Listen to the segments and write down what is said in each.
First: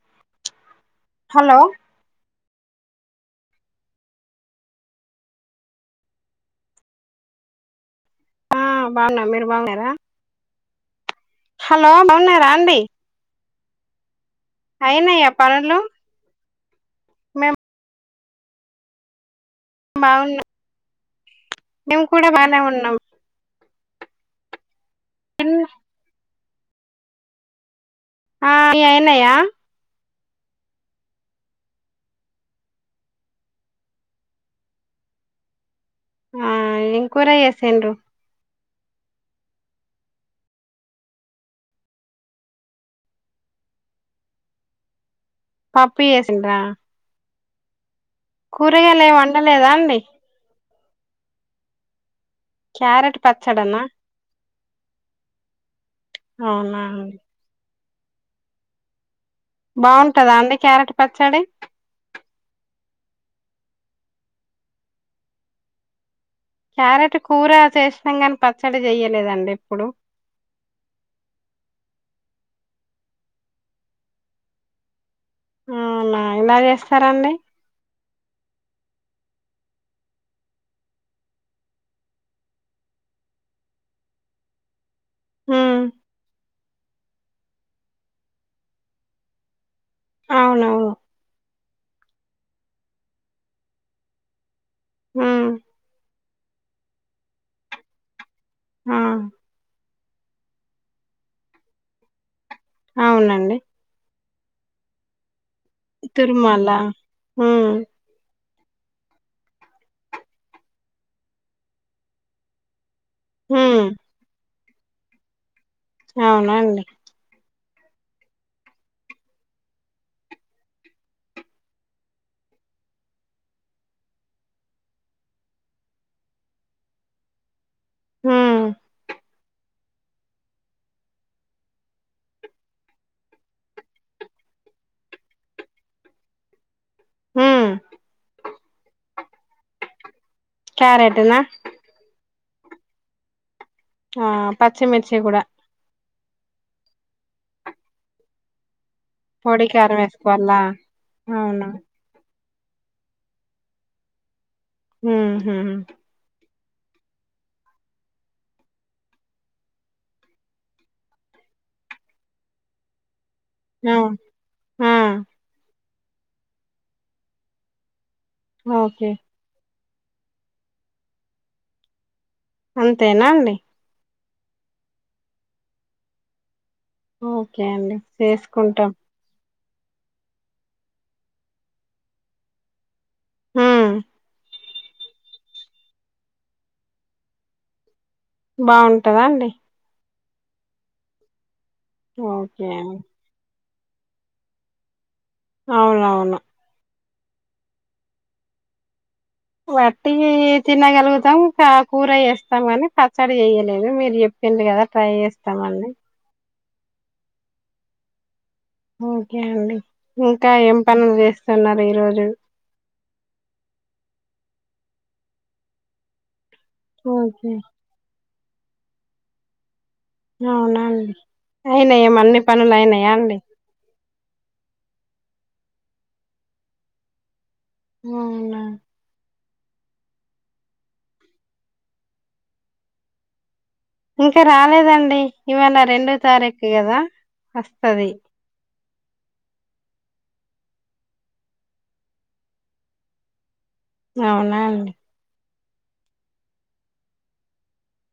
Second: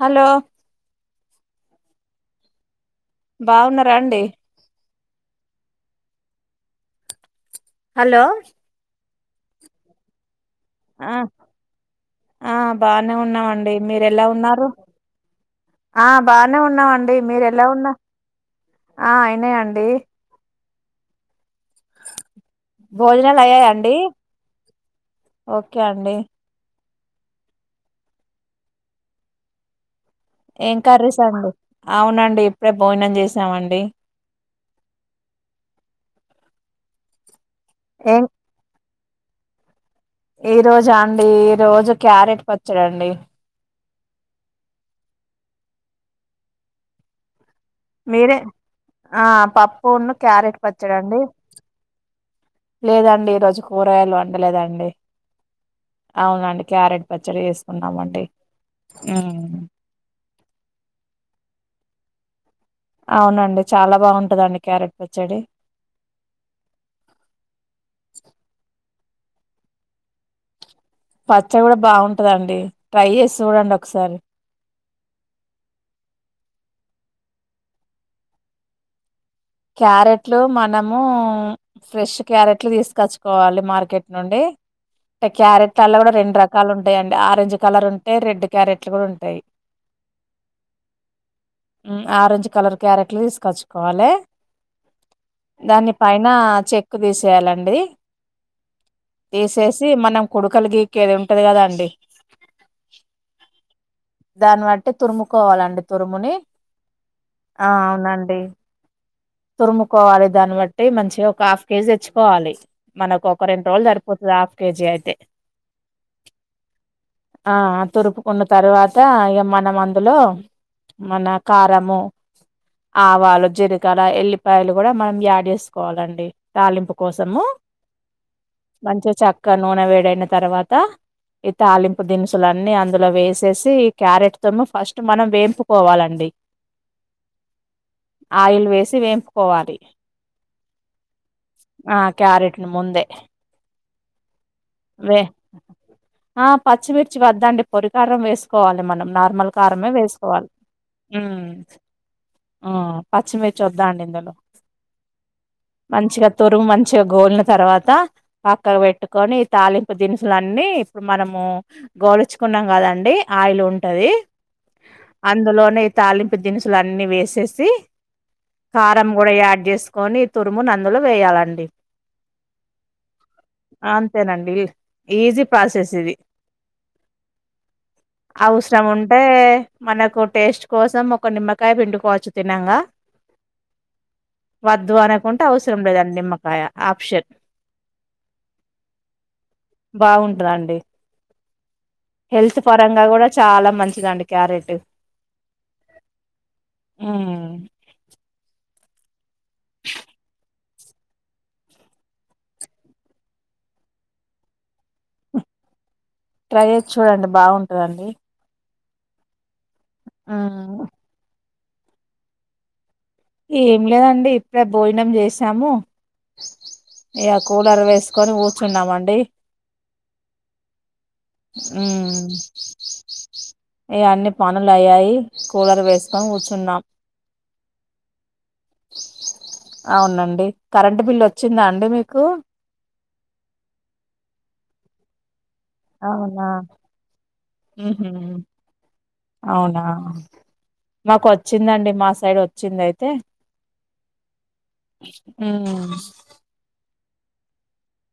Hello hello బావున్నారా అండి hello బాగున మీరు బావున్నారా హలో బావున్నారా ఆ అండి బానే ఉన్నామండి మీరు ఎలా ఉన్నారు అయినయ్యా పనులు ఆ బా నే ఉన్నామండి మీరు మేము ఎలా ఉన్నా ఆ అయినే అండి బావ్వున మేము కూడా బాగానే ఉన్నాం డీ పిన్- ఓకే అండి ఆ నీ అయ్యినయ ఏం కర్రీస్ అండి అవునండి ఇప్పుడే భోజనం చేసామండి ఆ ఏం కుర్ర చేసిండ్రు ఏం ఈ రోజు అండి ఈ రోజు క్యారెట్ పచ్చడి అండి పప్పు చేసిన మీరే ఆ వండలేదా అండి పప్పునూ క్యారెట్ వచ్చడండి క్యారెట్ లేదండి ఈరోజు పచ్చడనా కూరగాయలు వండలేదండి అవునండి అవునా క్యారెట్ అండి, పచ్చడి వేసుకున్నామండి బాగుంటదా అండి క్యారెట్ పచ్చడి అవునండి చాలా బాగుంటుందండి క్యారెట్ పచ్చడి క్యారెట్ కూర చేసినా నీ పచ్చడి చెయలేదండి ఎప్పుడు పచ్చడి కూడా బాగుంటదండి ట్రై చేసి చూడండి ఒకసారి ఆ ఎలా చేస్తారండి క్యారెట్లు మనము ఫ్రెష్ క్యారెట్లు తీసుకొచ్చుకోవాలి మార్కెట్ నుండి ఇ ఉమ్ క్యారెట్లలోనే కూడా రెండు రకాలు ఉంటయి ఉంటాయండి ఆరెంజ్ కలర్ ఉంటాయి రెడ్ క్యారెట్లు కూడా ఉంటాయి అవునవును ఆరెంజ్ కలర్ క్యారెట్లు తీసుకొచ్చుకోవాలే ఉమ్ దాని పైన చెక్ తీసేయాలండి ఆ తీసేసి మనం కొడుకలు గీకేది ఉంటాది కదాండి అవునండి దాన్ని బట్టి తురుముకోవాలండి తురుముని తురుమల ఆ ఉమ్ అవునండి తురుముకోవాలి దాన్ని బట్టి మంచిగా ఒక హాఫ్ కేజీ తెచ్చుకోవాలి మనకు ఒక రెండు హ్మ్ రోజులు సరిపోతాది హాఫ్ కేజీ అయితే అవున అండి ఆ తురుపుకున్న తర్వాత మనం అందులో మన కారము ఆవాలు జీలకర్ర ఎల్లిపాయలు కూడా మనం యాడ్ చేసుకోవాలండి తాలింపు కోసము హ్మ్. మంచిగా చాక్ ఇక నూనె వేడైన తర్వాత ఈ తాలింపు దినుసులన్నీ అందులో వేసేసి క్యారెట్ తోరుము ఫస్ట్ మనం వేంపుకోవాలండి హ్మ్. ఆయిల్ వేసి వేంపుకోవాలి క్యారేట్ నా ఆ క్యారెట్ను ముందే ఆ పచ్చిమిర్చి వే కూడా ఆ పచ్చిమిర్చి వద్దండి పొడికారం వేసుకోవాలి మనం నార్మల్ పొడి కారమే కారం వేసుకోవాలి వేసుకోవాలా? మ్మ్ అవునా? ఆ పచ్చిమిర్చి వద్దా అండి ఇందులో మ్మ్ హ్మ్ తురుగు మంచిగా గోరిన తర్వాత పక్కకు పెట్టుకొని తాలింపు దినుసులన్నీ ఇప్పుడు మనము గోలుచుకున్నాం కదండి ఆయిల్ ఆ! ఉంటాది ఆ! అందులోనే ఇ తాలింపు దినుసులు అన్ని వేసేసి కారం ఓకే. కూడా యాడ్ చేసుకొని ఈ తురుము ని అందులో వేయాలండి అంతేనా అండి అంతేనండి ఈజీ ప్రాసెస్ ఇది ఓకే అండి. అవసరం చేసుకుంటాం. ఉంటే మనకు టేస్ట్ కోసం ఒక నిమ్మకాయ పిండుకోవచ్చు తినంగా ఆ వద్దు అనుకుంటే అవసరం లేదండి నిమ్మకాయ ఆప్షన్ బాగుంటదా అండి బాగుంటదండి హెల్త్ ఓకే అండి. పరంగా కూడా చాలా మంచిదండి క్యారెట్ అవునవును హ్మ్. వట్టివి తినగలుగుతాం కూర వేస్తాం గాని పచ్చడి చేయలేదే మీరు చె పెండ్లి కదా ట్రై చేస్తామండి ట్రై చేసి చూడండి బాగుంటదండి ఓకే అండి ఇంకా ఏం హ్మ్. పనులు చేస్తున్నారు ఈరోజు ఏం లేదండి ఇప్పుడే భోజనం చేసాము ఇక ఓకే. కూలర్ వేస్ కొని కూర్చున్నామండి అవునా అండి? అయినయా మ్మ్ అన్ని పనులు అయినాయా అండి ఇగ అన్ని పనులు అయ్యాయి కూలర్ వేసుకొని కూర్చున్నాం అవునా [unintelligible] అవునండి కరెంట్ బిల్ వచ్చిందా అండి మీకు? ఇంకా రాలేదండి ఇవాళ రెండో అవునా తారీఖు కదా వస్తాది. హుహు. అవునా, మాకు వచ్చిందండి మా సైడ్ వచ్చింది అయితే అవునా అండి మ్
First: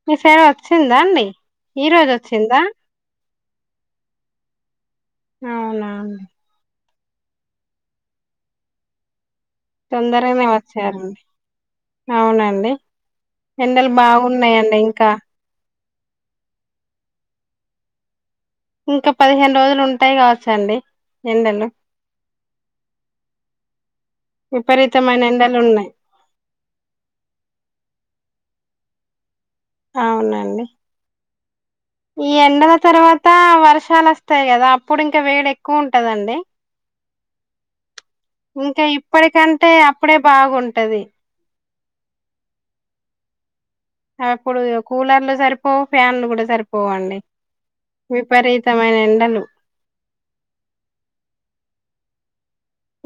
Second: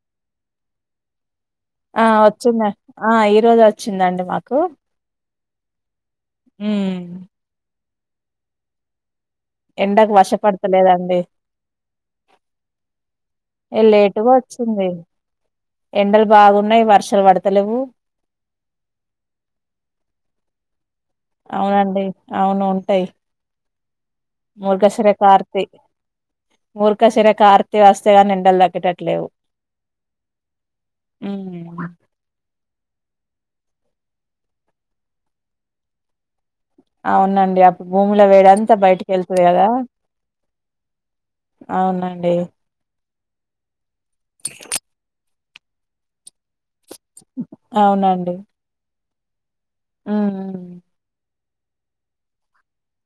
మీ పేరు వచ్చిందాడి? ఆ వచ్చింది. ఆ ఈ రోజే వచ్చిందండి మాకు. అవునా అండి మ్ ఎండకు వర్షం తొందరగానే పడతాలేదండి. వచ్చారండి అవునండి ఏ ఎండలు లేటుగా బాగున్నాయండి వచ్చింది. ఇంకా ఎండలు బాగున్నాయి వర్షాలు పడతాలేవు. ఇంకా పదిహేను రోజులు ఉంటాయి కావచ్చ అండి. అవునండి అవును ఉంటాయి. మృగశిర విపరీతమైన ఎండలు కార్తి ఉన్నాయి మృగశిర కార్తి వస్తే గాని ఎండలు తగ్గేటట్లేవు. అవునండి మ్ ఈ ఎండల తర్వాత వర్షాలు వస్తాయి కదా? అప్పుడు ఇంకా వేడి ఎక్కువ ఉంటాదండి. ఆవునండి, అప్పుడు భూమిలో వేడింతా ఇంకా బయటికి వెళ్తాది కదా ఇప్పటికంటే అప్పుడే బాగుంటది అవునండి అప్పుడు కూలర్లు సరిపోవు, ఫ్యాన్లు కూడా సరిపోవు. పోవండి. విపరీతమైన ఎండలు. మ్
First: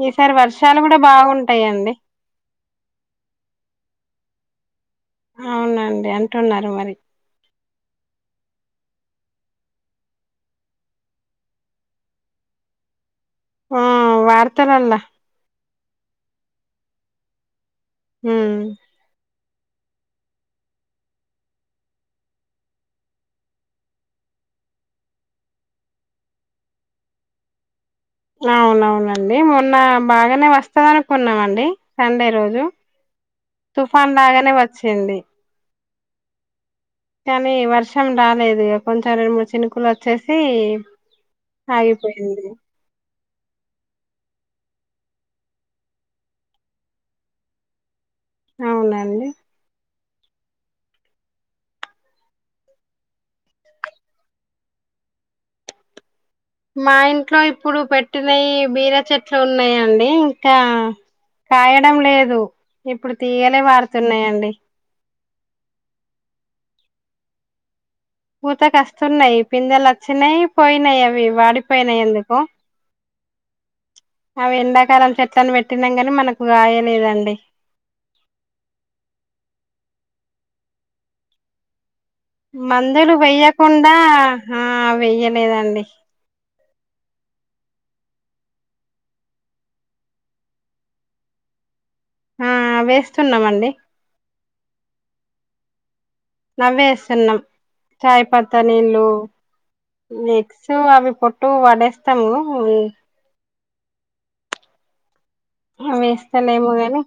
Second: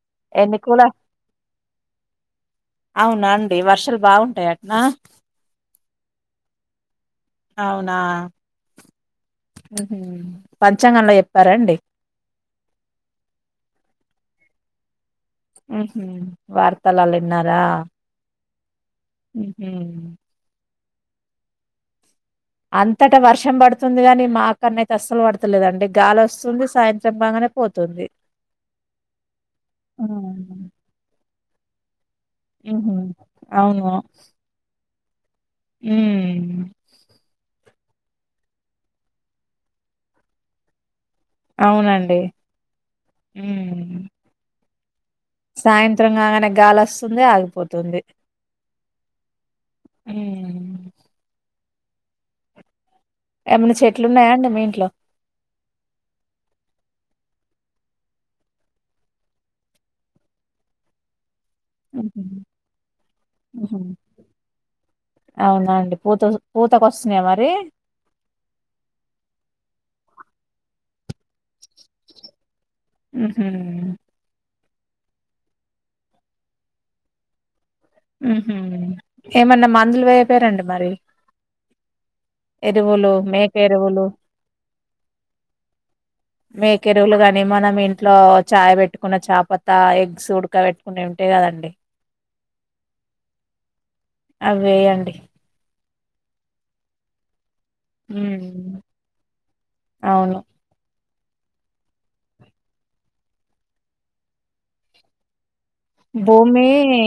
ఈసారి ఎన్ని వర్షాలు కూల కూడా బాగుంటాయండి. అవునా అండి, వర్షాలు బాగుంటాయి అంటనా? అవునండి అంటున్నారు మరి. అవునా పంచాంగంలో చెప్పారాండి? ఆ వార్తలలో ఉ వార్తలాలో చెప్పినారా? మ్ [inaudible] అంతటా వర్షం పడుతుంది గాని, మాకాన్నయితే అస్సలు పడతాలేదండి గాలి వస్తుంది సాయంత్రం బాగానే పోతుంది అవునవునండి మొన్న బాగానే హ్మ్. వస్తాది అనుకున్నామండి సండే రోజు హుహు. తుఫాన్ లాగానే వచ్చింది. మ్ కానీ వర్షం రాలేదు ఇగ. కొంచెం రెండు మూడు చినుకులు వచ్చేసి ఆగిపోయింది. మ్ సాయంత్రం కాగానే గాలి వస్తుంది ఆగిపోతుంది. అవునాండి మ్మ్ ఏమన్నా చెట్లున్నాయా అండి మీ ఇంట్లో మా ఇంట్లో ఇప్పుడు పెట్టినయ్యి బీర చెట్లు ఉన్నాయండి ఇంకా కాయడం హుహు. లేదు ఇప్పుడు తీయలే పారుతున్నాయండి అవునాండి పూత పూతకు వస్తున్నాయా మరి పూత కస్తునయ్ పిందే లొచ్చి నై పోయినయి అవి వాడిపోయిని ఎందుకో హుహు. అవి ఎండక్ కారం చెట్లలను పెట్టినాం కానీ మనకు గాయ లేదండి మ్ హు ఏమన్నా మందులు వెయపోయరండి మరి ఎరువులు, మందులు మేక వెయ్యకుండా ఎరువులు? ఆ వెయ్యలేదండి మేకెరువులు గాని మనం ఇంట్లో చాయ పెట్టుకున్న చాపతా ఎగ్స్ ఉడక పెట్టుకునే ఉంటయి కదా అండి ఆ వేస్తున్నామండి అవేయండి ఆ వేస్తున్నాం చాయ్ ఉమ్ పత్తా నీళ్ళు అవును ఎగ్స్ అవి పట్టు వడేస్తము భూమీ వేస్తలేము గాని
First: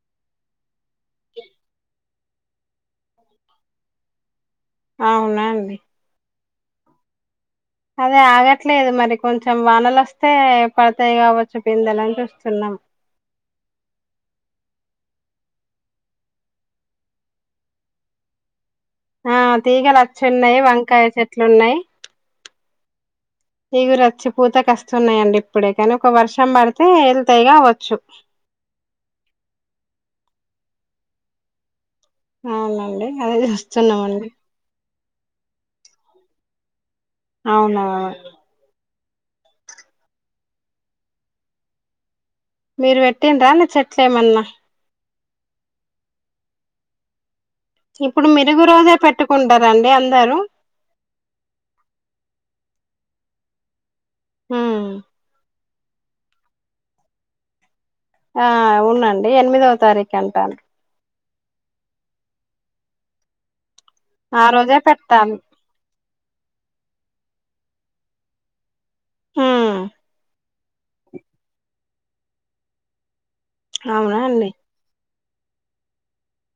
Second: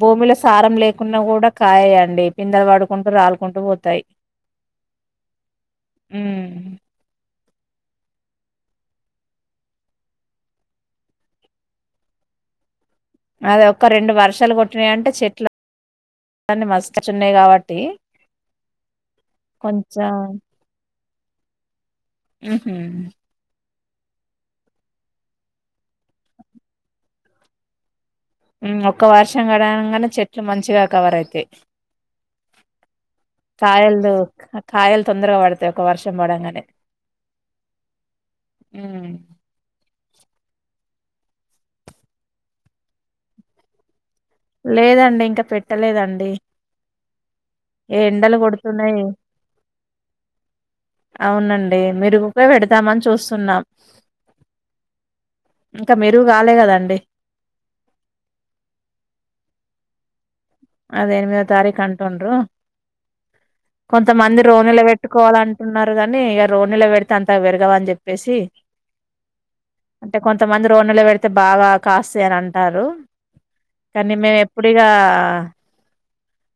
భూమిల సారం లేకున్నా కూడా కాయండి పిందర పడుకుంటూ రాలుకుంటూ పోతాయి అవునా అండి మ్ అదే ఆగట్లేదు మరి కొంచెం వానలు వస్తే పడతాయి కావచ్చు పిందెలని చూస్తున్నాం అద ఒక్క రెండు వర్షాలు కొట్టినాయింటే చెట్లు కాన్ని మస్తు చిన్నాయి కాబట్టి ఆ కొంచెం తీగలచ్చి ఉన్నాయి వంకాయ చెట్లు ఉన్నాయి మ్ హు ఇగురు వచ్చి పూత కస్తున్నాయండి ఇప్పుడే కానీ ఒక వర్షం పడితే ఎల్తీగా అవచ్చు ఒక్క వర్షం పడంగనే చెట్లు మంచిగా కవర్ అయితాయి అవునండి అదే కాయల్ దు చూస్తున్నామండి కాయల్ తొందరగా పడతాయి ఒక వర్షం పడంగనే అవునా మ్మ్ మీరు పెట్టిండ్ర న చెట్ లేదండి ఇంకా పెట్టలేదండి ఇప్పుడు ఎండలు మెరుగు రోజే కొడుతున్నాయి పెట్టుకుంటారండి అందరూ అవునండి మెరుగుకే పెడతామని చూస్తున్నాం హ్మ్ ఇంకా మెరుగు కాలే కదండి ఆ అవునండి ఎనిమిదవ తారీఖు అంటాడ్రు అ ఎనిమిదో తారీఖు అంటుండ్రు కొంతమంది ఆ రోజే రోనిలో పెట్టుకోవాల పెట్టాలి అంటున్నారు గానీ ఇక రోనిలో పెడితే అంత విరగవ్ అని చెప్పేసి ఉమ్ అంటే కొంతమంది రోనిలో పెడితే బాగా కాస్తాయ్ అని అంటారు కానీ అవునా మేము అండి ఎప్పుడిగా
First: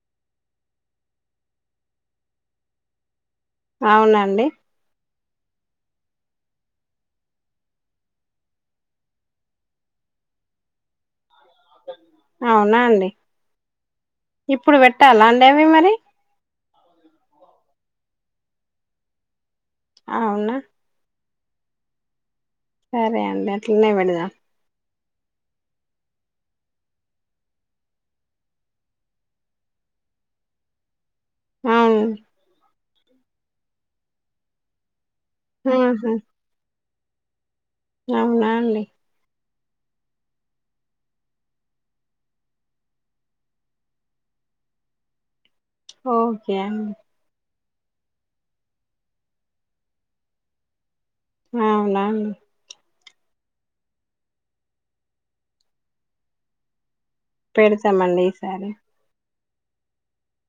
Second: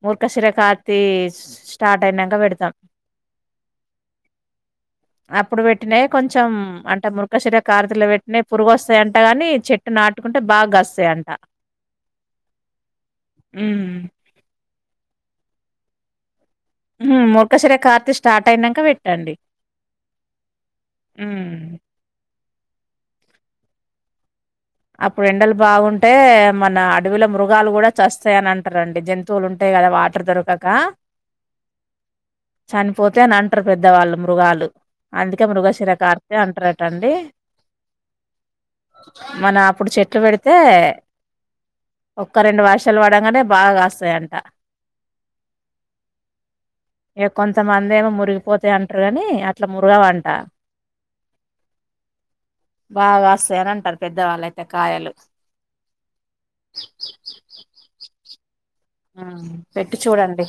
మూర్ఖ శిరకార్తి స్టార్ట్ అయినాక పెడతాం అవునాండి అప్పుడు పెట్టినయే కొంచెం అంటే మృఖశిర కార్తెలో పెట్టినయ్ పురుగు వస్తాయి అంట గాని చెట్టున నాటుకుంటే బాగా కాస్తాయంట అవునా అండి ఉమ్ ఇప్పుడు పెట్టాలా అండి అవి మరి హుమ్ మొఖసర కార్తి స్టార్ట్ అయినాంక పెట్టండి ఆవునా ఉమ్ సరే అండి అట్లనే పెడదా అప్పుడు ఎండలు బాగుంటే మన అడవులో మృగాలు కూడా చస్తాయ్ అని అంటారండి జంతువులు ఉంటే కదా వాటర్ దొరకకా ఆవ్ చనిపోతే అని అంటారు, పెద్దవాళ్ళు మృగాలు అందుకే మృగశిర ఆహా కార్తీ అని అంటారట అండి అవునా అండి మన అప్పుడు చెట్లు పెడితే ఒక్క రెండు వర్షాలు పడగానే బాగా కాస్తాయంట ఓకే అండి కొంతమంది ఏమో మురిగిపోతాయ్ అంటారు కాని అట్లా మురుగవంట అవునా అండి బాగా కాస్తాయని అంటారు పెద్దవాళ్ళు అయితే కాయలు పెడతామండి ఈ సారి ఉమ్ పెట్టి చూడండి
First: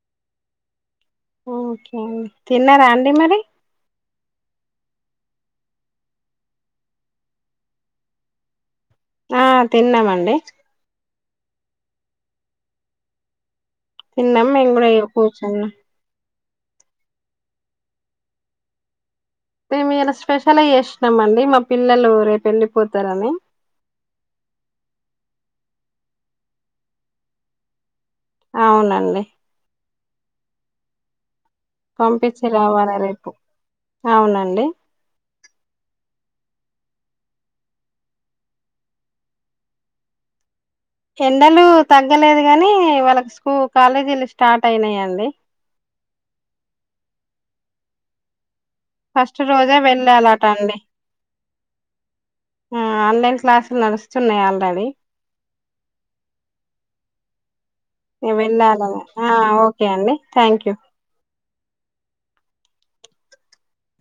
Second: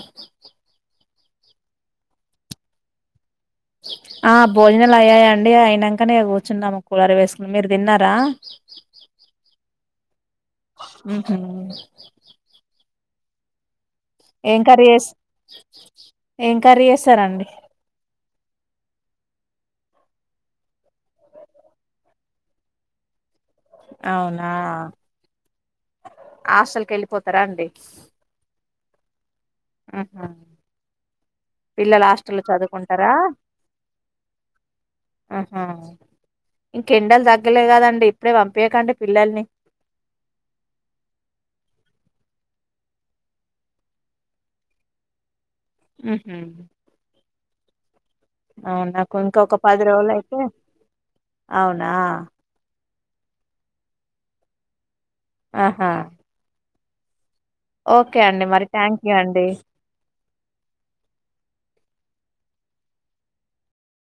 ఓకే అండి తిన్నారా అండి మరి? ఆ భోజనాలు అయ్యాయండి. అయినాంకనే కూర్చున్నాము కూలర్ వేసుకొ మీరు తిన్నారా? ఆ తిన్నామండి. ఊహు తిన్నాం ఏం మేము కర్రీ కూడా ఇగ చేస్ కూర్చున్నాం ఏం కర్రీ చేస్తారండి? మేము ఇయ్యాలా స్పెషల్ చేసినం అండి మా పిల్లలు రేపు వెళ్ళిపోతారని అవునా హాస్టల్ కి వెళ్ళిపోతారా అండి. అవునండి. ఆహా పిల్లలు హాస్టల్ పంపించి రావాలి చదువుకుంటారా రేపు అవునండి ఆహా! ఇంకెండలు తగ్గలే కదండి ఇప్పుడే పంపియకండి పిల్లల్ని ఎండలు తగ్గలేదు గానీ వాళ్ళకి స్కూ కాలేజీలు స్టార్ట్ అయినాయండి ఊహు ఫస్ట్ ఇంకొక రోజే పది రోజులు అయితే వెళ్ళాలట అండి అవునా ఆన్లైన్ క్లాసులు నడుస్తున్నాయ్ ఆల్రెడీ ఆహా ఓకే నేను అండి మరి వెళ్ళాలని థ్యాంక్ యూ ఆ అండి ఓకే అండి థ్యాంక్యూ